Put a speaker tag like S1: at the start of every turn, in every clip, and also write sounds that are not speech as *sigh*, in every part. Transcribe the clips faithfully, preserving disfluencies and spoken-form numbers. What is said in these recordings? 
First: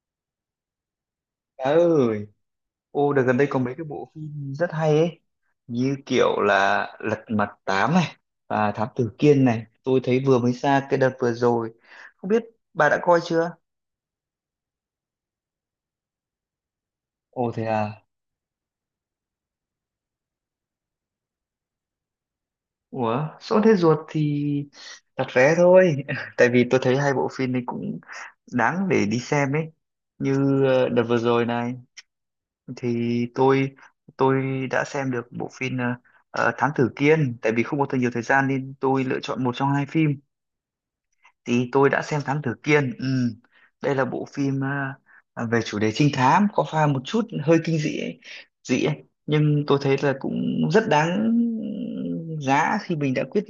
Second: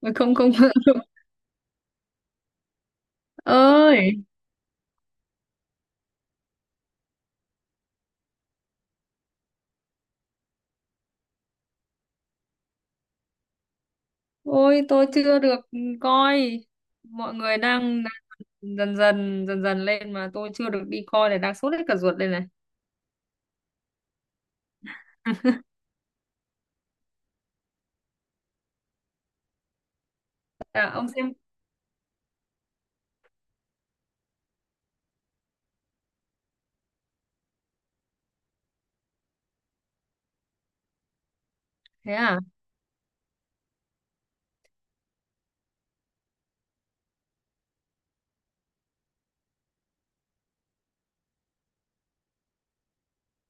S1: Mà không không *laughs*
S2: Trời ơi, ô đợt gần đây có mấy cái bộ
S1: ơi,
S2: phim rất hay ấy, như kiểu là Lật Mặt tám này và Thám Tử Kiên này, tôi thấy vừa mới ra cái đợt vừa rồi, không biết bà đã coi chưa?
S1: ôi tôi chưa được coi, mọi
S2: Ồ
S1: người
S2: thế à?
S1: đang đang dần dần dần dần lên mà tôi chưa được đi coi này, đang sốt hết cả ruột đây này.
S2: Ủa, sốt hết ruột thì đặt vé thôi, *laughs* tại vì tôi thấy hai bộ phim này cũng đáng để đi xem ấy, như ờ,
S1: À,
S2: đợt
S1: ông
S2: vừa
S1: xem?
S2: rồi này thì tôi tôi đã xem được bộ phim ờ, ờ, Thám Tử Kiên, tại vì không có thời nhiều thời gian nên tôi lựa chọn một trong hai phim thì tôi đã
S1: Thế
S2: xem
S1: à?
S2: Thám Tử Kiên. Ừm, đây là bộ phim à, à, về chủ đề trinh thám có pha một chút hơi kinh dị ấy, dị ấy. Nhưng tôi thấy là cũng rất đáng giá khi mình đã quyết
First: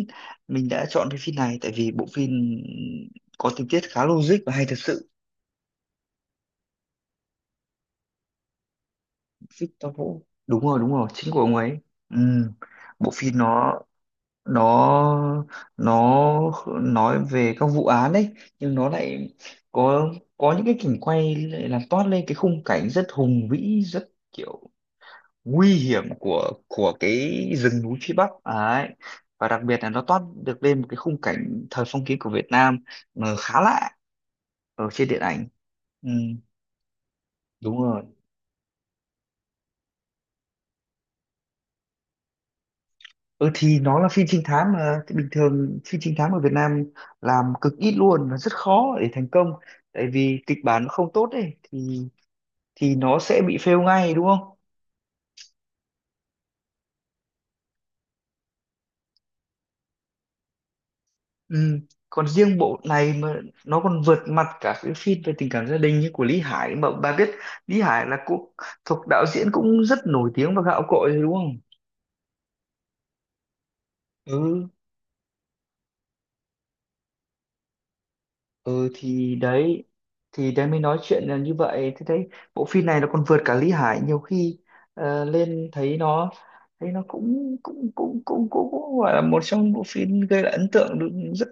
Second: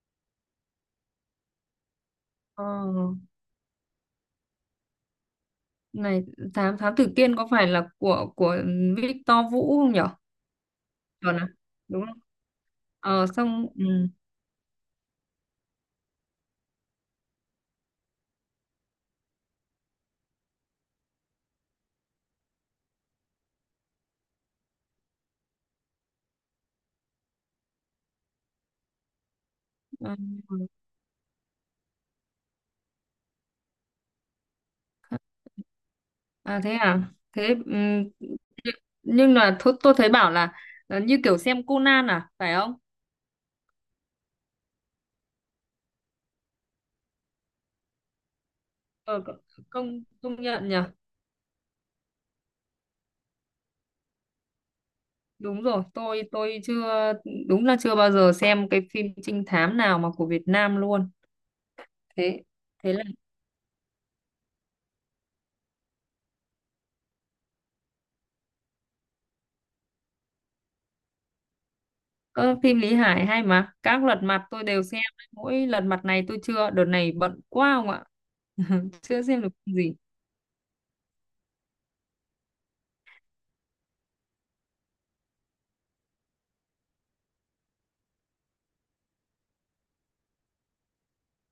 S2: mình đã chọn cái phim này tại vì bộ phim
S1: ờ,
S2: có tình tiết khá logic và hay thật sự.
S1: Này, thám thám tử Kiên có phải là của của Victor Vũ
S2: Victor
S1: không nhở?
S2: Vũ đúng rồi, đúng rồi, chính
S1: Chuẩn
S2: của
S1: à?
S2: ông ấy.
S1: Đúng không?
S2: Ừm, Bộ
S1: Ờ
S2: phim
S1: xong,
S2: nó
S1: ừ.
S2: nó nó nói về các vụ án đấy, nhưng nó lại có có những cái cảnh quay lại làm toát lên cái khung cảnh rất hùng vĩ, rất kiểu nguy hiểm của của cái rừng núi phía Bắc ấy, và đặc biệt là nó
S1: à,
S2: toát được lên một cái khung cảnh thời phong kiến của Việt Nam mà khá lạ ở trên điện ảnh. Ừ,
S1: à, Thế à? Thế, ừ.
S2: đúng rồi.
S1: Nhưng là thôi, tôi thấy bảo là, là như kiểu xem Conan à, phải không?
S2: Ừ thì nó là phim trinh thám mà. Thì bình thường phim trinh thám ở Việt Nam làm cực ít luôn và rất khó để
S1: ờ,
S2: thành công,
S1: công
S2: tại
S1: công
S2: vì kịch
S1: nhận nhỉ.
S2: bản nó không tốt ấy thì thì nó sẽ bị fail ngay, đúng không?
S1: Đúng rồi. Tôi tôi chưa, đúng là chưa bao giờ xem cái phim trinh thám nào mà của Việt Nam luôn.
S2: Ừ. Còn
S1: thế
S2: riêng bộ
S1: thế là
S2: này mà nó còn vượt mặt cả cái phim về tình cảm gia đình như của Lý Hải mà bà biết. Lý Hải là cũng thuộc đạo diễn cũng rất nổi tiếng và gạo cội rồi, đúng không?
S1: ơ, phim Lý Hải hay mà, các lật mặt tôi
S2: Ừ.
S1: đều xem, mỗi lật mặt này tôi chưa, đợt này bận quá không ạ.
S2: Ừ
S1: *laughs* Chưa
S2: thì
S1: xem được phim
S2: đấy,
S1: gì.
S2: thì đấy mới nói chuyện là như vậy, thế đấy. Bộ phim này nó còn vượt cả Lý Hải nhiều khi, ờ, lên thấy nó, thấy nó cũng cũng cũng cũng cũng, cũng gọi là một trong bộ phim gây lại ấn tượng được rất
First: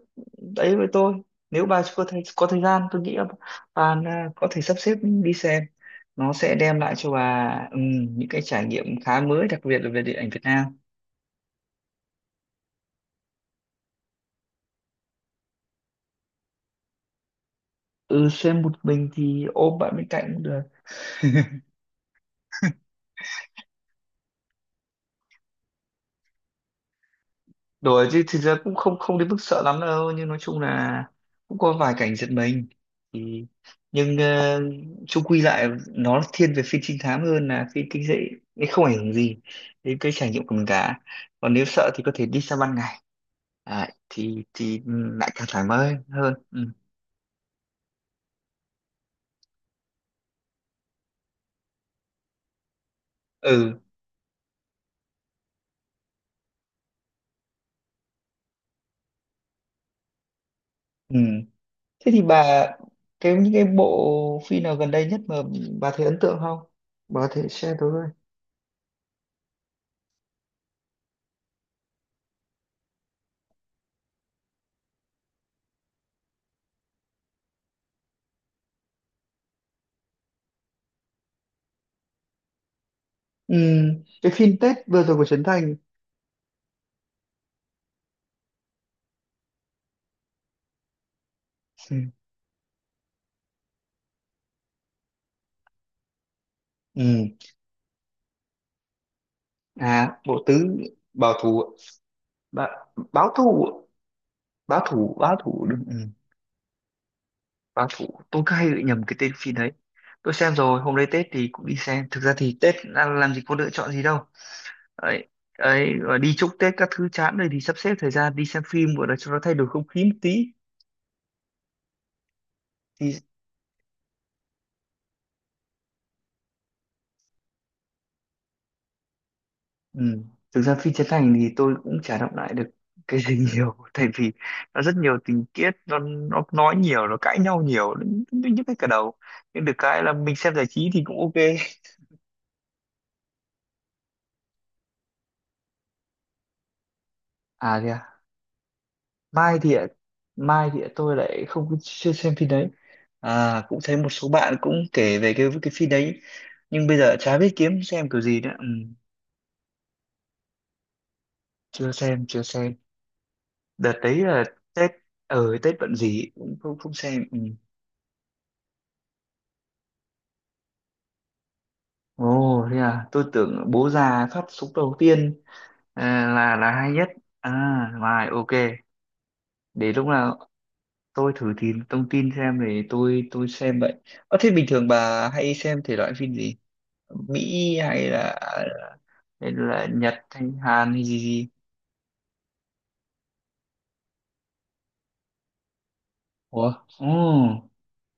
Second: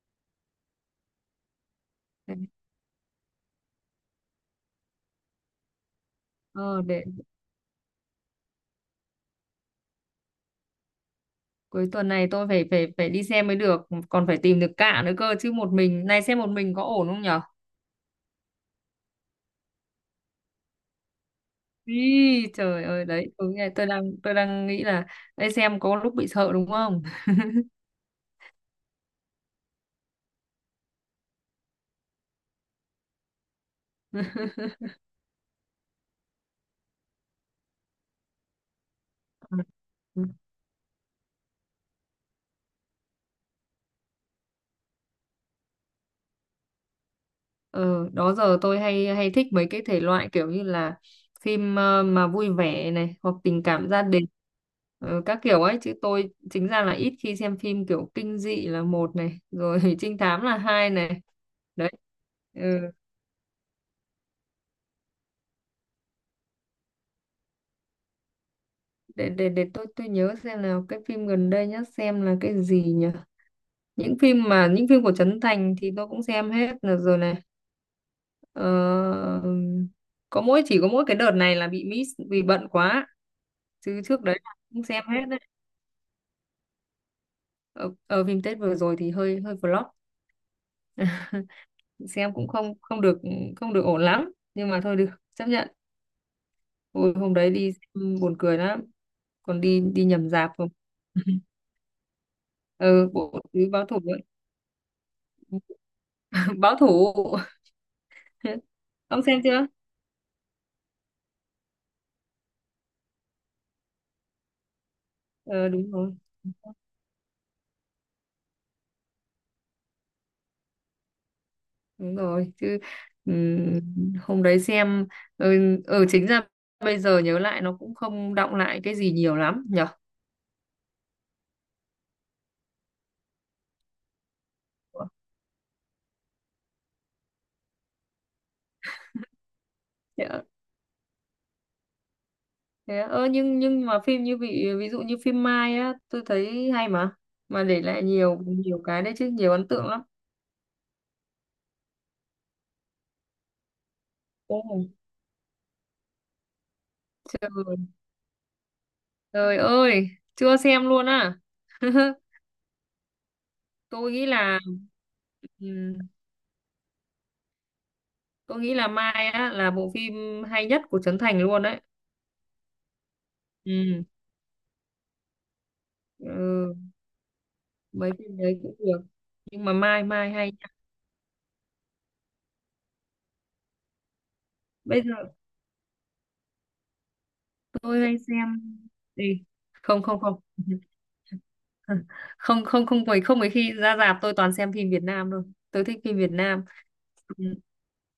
S2: đấy với tôi. Nếu bà có thời,
S1: Đấy.
S2: có thời gian tôi nghĩ là bà là có thể sắp xếp đi xem, nó sẽ đem
S1: ờ,
S2: lại
S1: để
S2: cho bà ừm, những cái trải nghiệm khá mới, đặc biệt là về điện ảnh Việt Nam.
S1: cuối tuần này tôi phải phải phải đi xem mới được, còn phải tìm được cả nữa cơ chứ, một mình này, xem một mình có ổn không nhở?
S2: Ừ, xem một mình thì ôm bạn bên cạnh cũng được.
S1: Ý, trời ơi, đấy tôi nghe, tôi đang tôi đang nghĩ là đây xem có lúc bị sợ đúng không.
S2: Đùa chứ thực ra cũng không không đến mức sợ lắm đâu, nhưng nói chung là cũng có vài cảnh giật mình thì, nhưng ờ, chung quy lại nó thiên về phim trinh thám hơn là phim kinh dị, nên không ảnh hưởng gì
S1: *laughs*
S2: đến cái trải nghiệm của mình cả. Còn nếu sợ thì có thể đi sang ban ngày. Đấy, thì thì ừ, lại càng thoải mái hơn. Ừ.
S1: Ừ, đó giờ tôi hay hay thích mấy cái thể loại kiểu như là phim ờ, mà vui vẻ này, hoặc tình
S2: Ừ,
S1: cảm gia đình, ờ, các kiểu ấy, chứ tôi chính ra là ít khi xem phim kiểu kinh dị là một này rồi, *laughs* trinh thám là hai
S2: ừ,
S1: này. Đấy.
S2: thế thì bà
S1: ừ,
S2: cái những cái bộ phim nào gần đây nhất mà bà thấy ấn tượng không, bà có thể share tôi với.
S1: để để để tôi tôi nhớ xem nào, cái phim gần đây nhất xem là cái gì nhỉ? Những phim mà những phim của Trấn Thành thì tôi cũng xem hết là rồi này. ờ, có mỗi, chỉ có mỗi cái đợt này là bị miss vì bận quá,
S2: Ừ,
S1: chứ trước
S2: cái
S1: đấy là
S2: phim Tết
S1: cũng
S2: vừa
S1: xem
S2: rồi
S1: hết
S2: của
S1: đấy.
S2: Trấn Thành.
S1: Ở, ở Phim Tết vừa rồi thì hơi hơi flop,
S2: Ừ.
S1: xem cũng không không được, không được ổn lắm, nhưng mà thôi được, chấp nhận. Ôi,
S2: Ừ.
S1: hôm đấy đi xem buồn cười lắm, còn đi đi
S2: À,
S1: nhầm
S2: bộ
S1: rạp
S2: tứ
S1: không.
S2: bảo
S1: *laughs*
S2: thủ. Ba,
S1: Ừ,
S2: báo
S1: bộ tứ
S2: thủ,
S1: báo thủ ấy.
S2: báo thủ, báo thủ, đúng. Ừ.
S1: *laughs* Báo thủ.
S2: Báo thủ tôi cứ
S1: *laughs*
S2: hay bị nhầm cái
S1: Ông
S2: tên
S1: xem
S2: phim
S1: chưa?
S2: đấy. Tôi xem rồi, hôm nay Tết thì cũng đi xem. Thực ra thì Tết làm, làm gì có lựa chọn gì đâu ấy.
S1: ờ, Đúng
S2: Ấy
S1: rồi,
S2: rồi, đi chúc Tết các thứ chán rồi thì sắp xếp thời gian đi xem phim gọi là cho nó thay đổi không khí một tí
S1: đúng rồi chứ.
S2: thì.
S1: Ừm, hôm đấy xem, ở ừ, ừ, chính ra bây giờ nhớ lại nó cũng không đọng lại cái gì nhiều lắm nhở.
S2: Ừ. Thực ra phim Trấn Thành thì tôi cũng chả đọc lại được cái gì *laughs* nhiều, tại vì nó rất nhiều tình tiết, nó, nó nói nhiều, nó cãi nhau nhiều, những nhức hết cả đầu, nhưng được cái là mình
S1: Dạ.
S2: xem giải trí thì cũng ok.
S1: Thế á? Ơ nhưng nhưng mà phim như vị ví dụ như phim Mai á, tôi thấy hay mà mà
S2: À
S1: để
S2: kìa,
S1: lại nhiều, nhiều cái đấy chứ, nhiều
S2: mai
S1: ấn
S2: thì ạ-
S1: tượng lắm.
S2: mai thì ạ, tôi lại không có- chưa xem phim đấy. À, cũng thấy một số bạn cũng
S1: Đúng.
S2: kể về cái cái phim đấy, nhưng bây giờ chả biết
S1: trời,
S2: kiếm xem kiểu gì nữa. Ừ.
S1: Trời ơi, chưa xem luôn á.
S2: Chưa
S1: *laughs*
S2: xem, chưa xem. Đợt
S1: tôi
S2: đấy
S1: nghĩ
S2: là
S1: là
S2: Tết, ở Tết bận
S1: ừm,
S2: gì cũng không không xem. Ừ.
S1: tôi nghĩ là Mai á là bộ phim hay nhất của Trấn Thành luôn đấy.
S2: Ồ, thế à, tôi tưởng bố
S1: ừ,
S2: già phát súng đầu tiên à, là là
S1: ừ,
S2: hay nhất. À,
S1: Mấy
S2: rồi,
S1: phim
S2: ok.
S1: đấy cũng được, nhưng mà
S2: Để
S1: Mai
S2: lúc
S1: Mai
S2: nào
S1: hay nha.
S2: tôi thử tìm thông tin xem để tôi tôi xem vậy. Ờ, thế bình thường
S1: Bây
S2: bà
S1: giờ
S2: hay xem thể loại phim gì? Mỹ
S1: tôi
S2: hay
S1: hay
S2: là,
S1: xem, đi,
S2: hay là
S1: không không
S2: Nhật,
S1: không,
S2: hay Hàn, hay gì gì?
S1: không không không mấy, không mấy khi ra rạp, tôi toàn xem phim Việt Nam thôi. Tôi thích phim Việt Nam.
S2: Ủa?
S1: Ừ.
S2: Ồ.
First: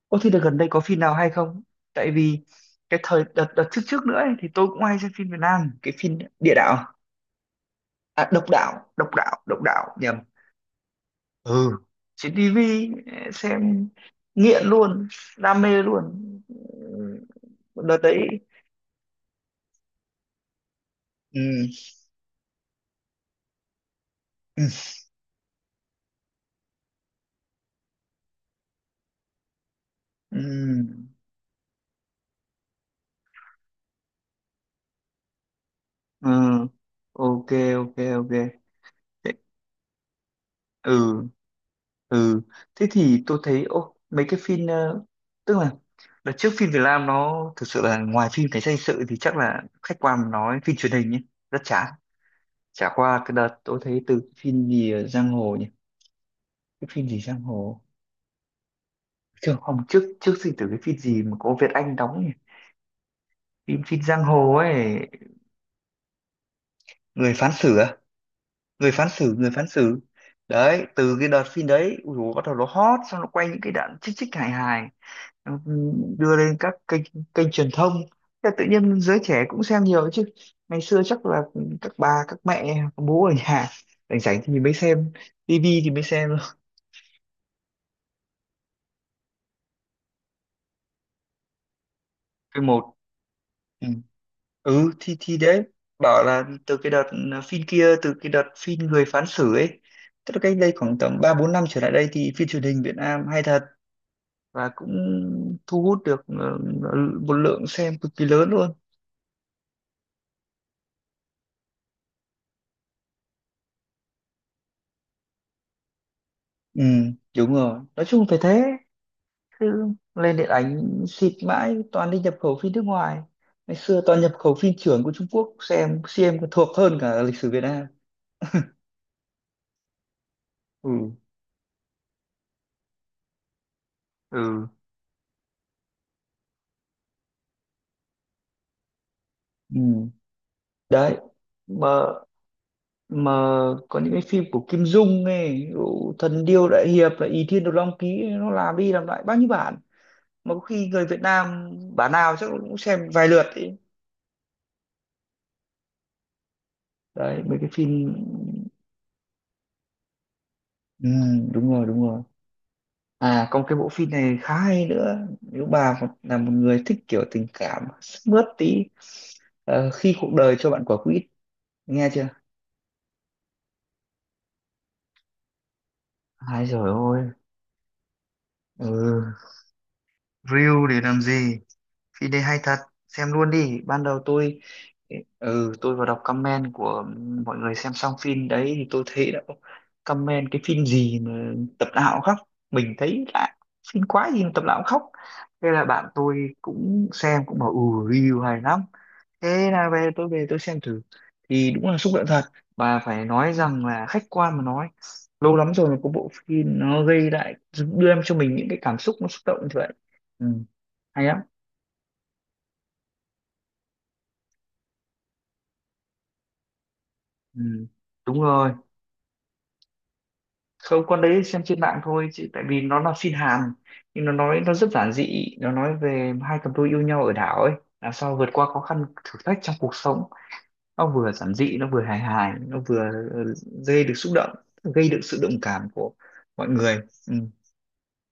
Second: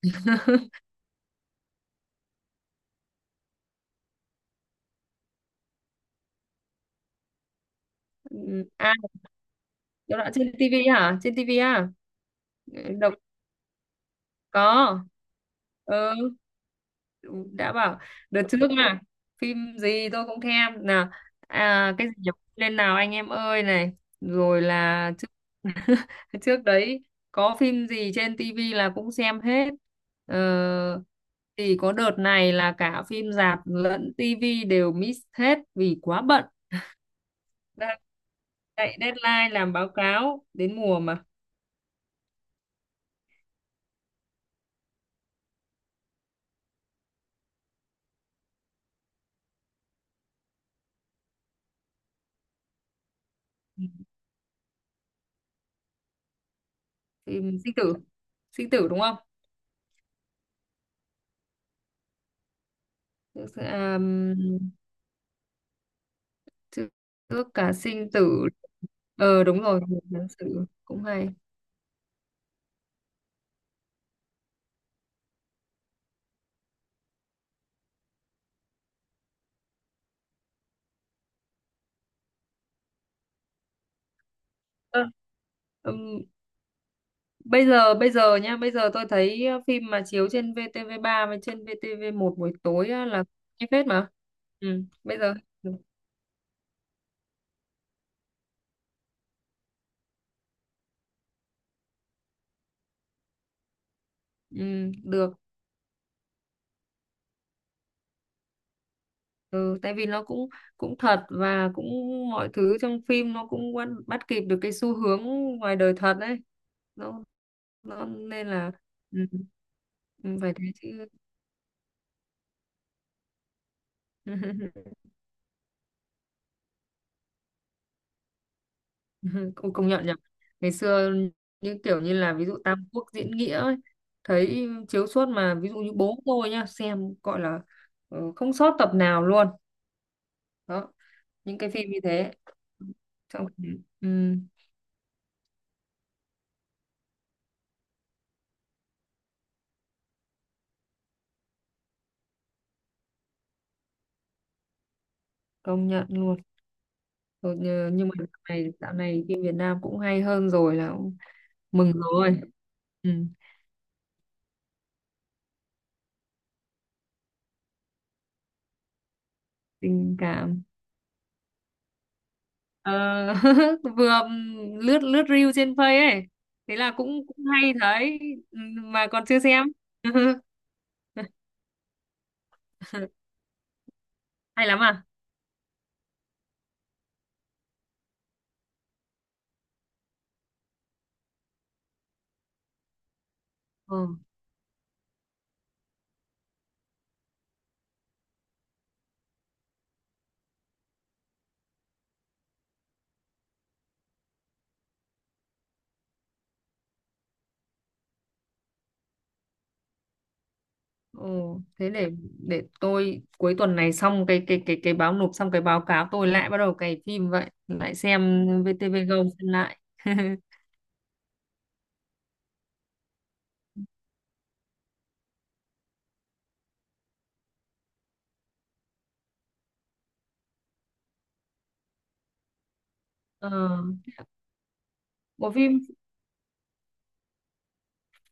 S2: Ồ, thế đợt gần đây có phim nào hay không? Tại vì cái thời đợt, đợt trước trước nữa ấy, thì tôi cũng hay xem phim Việt Nam, cái phim Địa Đạo, à
S1: Ừ.
S2: Độc Đạo,
S1: À,
S2: Độc Đạo, Độc Đạo, nhầm.
S1: chỗ đó trên tivi hả, trên tivi
S2: Ừ,
S1: à?
S2: trên
S1: Ừ,
S2: tivi
S1: đọc,
S2: xem nghiện
S1: có.
S2: luôn, đam mê
S1: Ừ,
S2: luôn.
S1: đã
S2: Ừ, đợt
S1: bảo,
S2: đấy.
S1: đợt trước mà phim gì tôi cũng thèm nào.
S2: Ừ.
S1: À, cái gì nhỉ? Lên nào anh em ơi này, rồi
S2: Ừ.
S1: là trước. *laughs* Trước đấy có phim gì trên tivi là cũng xem hết. ờ,
S2: Ừ.
S1: thì có đợt này là cả phim rạp lẫn tivi đều miss hết vì quá
S2: Ừ.
S1: bận,
S2: Ok, ok,
S1: đang
S2: ok.
S1: chạy
S2: Thế,
S1: deadline làm báo cáo đến mùa
S2: ừ,
S1: mà.
S2: ừ, thế thì tôi thấy ô mấy cái phim, ờ, tức là đợt trước phim Việt Nam nó thực sự là, ngoài phim cảnh sát hình sự thì chắc là khách quan mà nói phim truyền hình nhé, rất chán. Chả qua cái đợt tôi thấy từ phim gì ở giang hồ nhỉ, cái phim gì giang
S1: Phim sinh
S2: hồ.
S1: tử, sinh tử đúng không?
S2: Chứ không, trước, trước sinh tử cái phim gì mà có Việt Anh đóng nhỉ, phim
S1: À,
S2: phim giang hồ ấy.
S1: Trước
S2: Người
S1: trước
S2: phán
S1: cả
S2: xử à?
S1: sinh tử.
S2: Người phán xử,
S1: Ờ,
S2: người
S1: đúng
S2: phán
S1: rồi.
S2: xử.
S1: Tháng sử
S2: Đấy,
S1: cũng
S2: từ cái
S1: hay.
S2: đợt phim đấy ui dồi, bắt đầu nó hot, xong nó quay những cái đoạn chích chích hài hài, nó đưa lên các kênh, kênh truyền thông. Thế tự nhiên giới trẻ cũng xem nhiều chứ ngày xưa chắc là các bà, các mẹ, các bố ở nhà rảnh rảnh thì mới
S1: Ờ,
S2: xem tivi, thì mới
S1: Ừm,
S2: xem thôi.
S1: Bây giờ bây giờ nha. Bây giờ tôi thấy ờ, phim mà chiếu trên vê tê vê ba với trên vê tê vê một buổi
S2: Cái
S1: tối
S2: một,
S1: á, là hay phết mà. ừ,
S2: ừ thì
S1: Bây giờ,
S2: thì đấy, bảo là từ cái đợt à, phim kia, từ cái đợt phim người phán xử ấy, tức là cách đây khoảng tầm ba bốn năm trở lại đây thì phim truyền hình Việt Nam hay thật và cũng
S1: ừ, được,
S2: thu hút được ờ, ờ, một lượng xem cực kỳ lớn luôn.
S1: ừ, tại vì nó cũng cũng thật, và cũng mọi thứ trong phim, nó cũng bắt, bắt kịp được cái xu hướng ngoài đời thật đấy.
S2: Ừ,
S1: Nó,
S2: đúng rồi, nói
S1: nó
S2: chung phải
S1: nên
S2: thế.
S1: là, ừ,
S2: Cứ
S1: ừ,
S2: lên điện
S1: phải thế
S2: ảnh
S1: chứ.
S2: xịt mãi, toàn đi nhập khẩu phim nước ngoài. Ngày xưa toàn nhập khẩu phim
S1: *laughs*
S2: chưởng của Trung Quốc, xem xem còn thuộc hơn cả lịch sử Việt Nam.
S1: *laughs* Cũng công nhận nhỉ. Ngày
S2: Ừ,
S1: xưa như kiểu như là ví dụ Tam Quốc diễn nghĩa ấy,
S2: ừ,
S1: thấy chiếu suốt mà, ví dụ như bố tôi nhá, xem gọi là ờ, không sót tập nào luôn.
S2: ừ.
S1: Đó,
S2: Đấy,
S1: những cái
S2: mà
S1: phim như thế.
S2: mà
S1: Xong,
S2: có
S1: ừ,
S2: những cái phim của Kim Dung ấy, ví dụ Thần Điêu Đại Hiệp là Ỷ Thiên Đồ Long Ký ấy, nó làm đi làm lại bao nhiêu bản mà có khi người Việt Nam bản nào chắc cũng xem vài lượt ấy.
S1: công nhận luôn.
S2: Đấy
S1: Rồi,
S2: mấy cái
S1: nhờ- nhưng
S2: phim.
S1: mà dạo này, dạo này phim Việt Nam cũng hay hơn rồi là
S2: Ừ,
S1: cũng
S2: đúng rồi,
S1: mừng
S2: đúng rồi.
S1: rồi. ừ,
S2: À còn cái bộ phim này khá hay nữa, nếu bà một- là một người thích kiểu tình cảm sức mướt tí, ờ, khi
S1: Tình
S2: cuộc đời
S1: cảm.
S2: cho bạn quả quýt, nghe chưa?
S1: Ờ, *laughs* vừa lướt lướt reel trên Face ấy,
S2: Ai
S1: thế
S2: rồi
S1: là cũng
S2: ôi.
S1: cũng hay thấy. Ừ, mà còn
S2: Ừ,
S1: chưa xem. *laughs*
S2: reel để làm gì, phim đây hay thật,
S1: *laughs*
S2: xem luôn đi. Ban đầu tôi,
S1: Hay lắm à?
S2: ừ, tôi vào đọc comment của mọi người xem xong phim đấy thì tôi thấy đã có comment cái phim gì mà tập nào cũng khóc, mình thấy lạ, phim
S1: Ừ.
S2: quá gì mà tập nào cũng khóc. Thế là bạn tôi cũng xem cũng bảo ừ, review hay lắm. Thế là về tôi về tôi xem thử thì đúng là xúc động thật, và phải nói rằng là khách quan mà nói, lâu lắm rồi mà có bộ phim nó gây lại đưa em cho mình những cái cảm xúc nó xúc động như vậy. Ừ. Hay
S1: Ừ.
S2: lắm.
S1: Thế để để tôi cuối tuần này, xong cái cái cái cái báo, nộp xong cái báo cáo, tôi lại bắt đầu cày phim vậy,
S2: Ừ,
S1: lại
S2: đúng
S1: xem
S2: rồi,
S1: vê tê vê Go xem lại. *laughs*
S2: không con đấy xem trên mạng thôi chứ tại vì nó là phim Hàn, nhưng nó nói, nó rất giản dị, nó nói về hai cặp đôi yêu nhau ở đảo ấy, làm sao vượt qua khó khăn thử thách trong cuộc sống, nó vừa giản dị, nó vừa hài hài, nó vừa
S1: ờ.
S2: ừ, gây được xúc động, gây được sự
S1: Bộ
S2: đồng
S1: phim
S2: cảm của mọi người. Ừ.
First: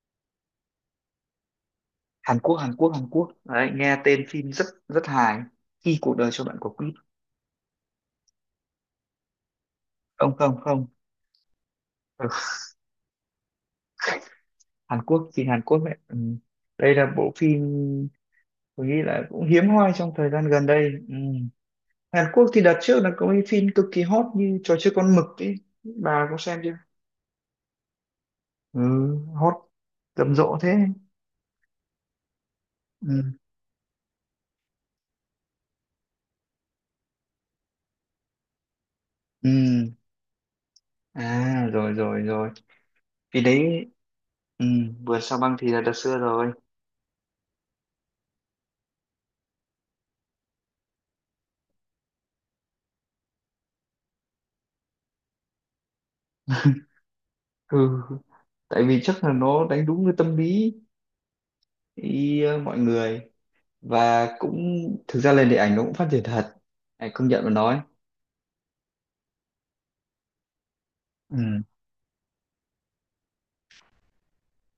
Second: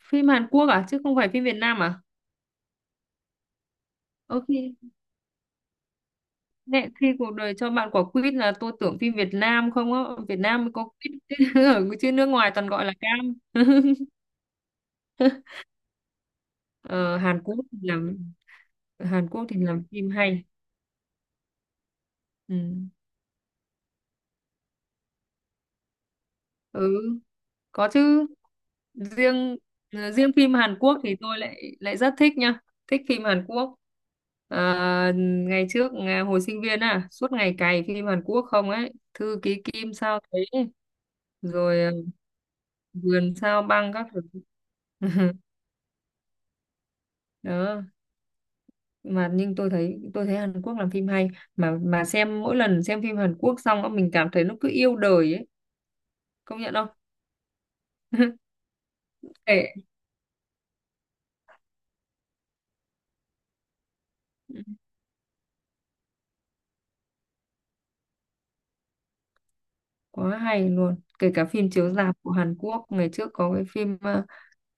S1: phim Hàn Quốc à, chứ không phải phim Việt Nam à?
S2: Hàn Quốc, Hàn Quốc, Hàn Quốc, đấy, nghe tên
S1: Ờ,
S2: phim rất
S1: khi,
S2: rất hài, khi cuộc đời cho bạn quả
S1: mẹ,
S2: quýt.
S1: khi cuộc đời cho bạn quả quýt là tôi tưởng phim Việt Nam không á.
S2: Không,
S1: Việt
S2: không,
S1: Nam mới
S2: không.
S1: có quýt, *laughs* chứ ở chứ nước
S2: Ừ.
S1: ngoài toàn gọi là cam. *laughs*
S2: Hàn Quốc, phim Hàn Quốc ấy. Ừ. Đây là
S1: ờ,
S2: bộ
S1: Hàn Quốc
S2: phim
S1: thì làm,
S2: tôi nghĩ là
S1: Hàn Quốc
S2: cũng
S1: thì
S2: hiếm
S1: làm
S2: hoi
S1: phim
S2: trong thời
S1: hay.
S2: gian gần đây. Ừ. Hàn Quốc
S1: Ừ.
S2: thì đợt trước là có cái phim cực kỳ hot như trò chơi con mực ấy, bà có xem chưa?
S1: Ừ, có chứ.
S2: Ừ, hot
S1: Riêng ờ, riêng
S2: rầm
S1: phim
S2: rộ thế.
S1: Hàn Quốc thì tôi lại lại rất thích nha, thích
S2: Ừ.
S1: phim Hàn Quốc. À, ngày trước à, hồi sinh viên à suốt ngày cày phim Hàn Quốc không ấy, Thư
S2: Ừ.
S1: ký Kim sao thế.
S2: À
S1: Rồi à,
S2: rồi, rồi, rồi.
S1: vườn
S2: Vì
S1: sao
S2: đấy.
S1: băng các thứ.
S2: Ừ. Vườn
S1: *laughs*
S2: sao băng thì là đợt xưa rồi.
S1: Đó, mà nhưng tôi thấy tôi thấy Hàn Quốc làm phim hay, mà mà xem, mỗi lần xem phim Hàn Quốc xong á, mình cảm thấy nó cứ yêu đời ấy, công nhận
S2: *laughs*
S1: không?
S2: Ừ.
S1: *laughs*
S2: Tại vì chắc là
S1: Kệ.
S2: nó đánh đúng cái tâm lý ý, ờ, mọi người, và cũng thực ra lên điện ảnh nó cũng phát triển thật. Này, công nhận mà nói.
S1: Quá hay luôn, kể cả
S2: Ừ.
S1: phim chiếu rạp của Hàn Quốc, ngày trước có cái phim ờ,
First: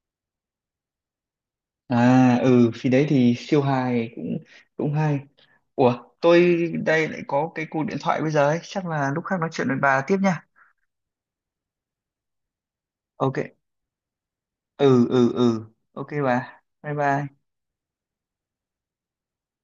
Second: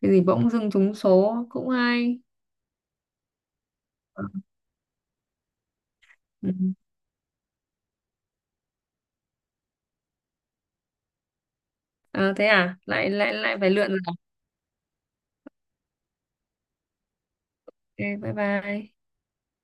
S1: cái gì bỗng dưng trúng số cũng hay.
S2: À ừ, phim đấy thì siêu hài, cũng cũng hay. Ủa,
S1: Ừ.
S2: tôi đây lại có cái cuộc điện thoại bây giờ ấy, chắc là lúc khác nói chuyện với bà tiếp nha.
S1: À, thế à? Lại lại
S2: Ok.
S1: Lại phải lượn rồi à?
S2: Ừ, ừ, ừ. Ok bà. Bye bye.
S1: Ok, bye bye.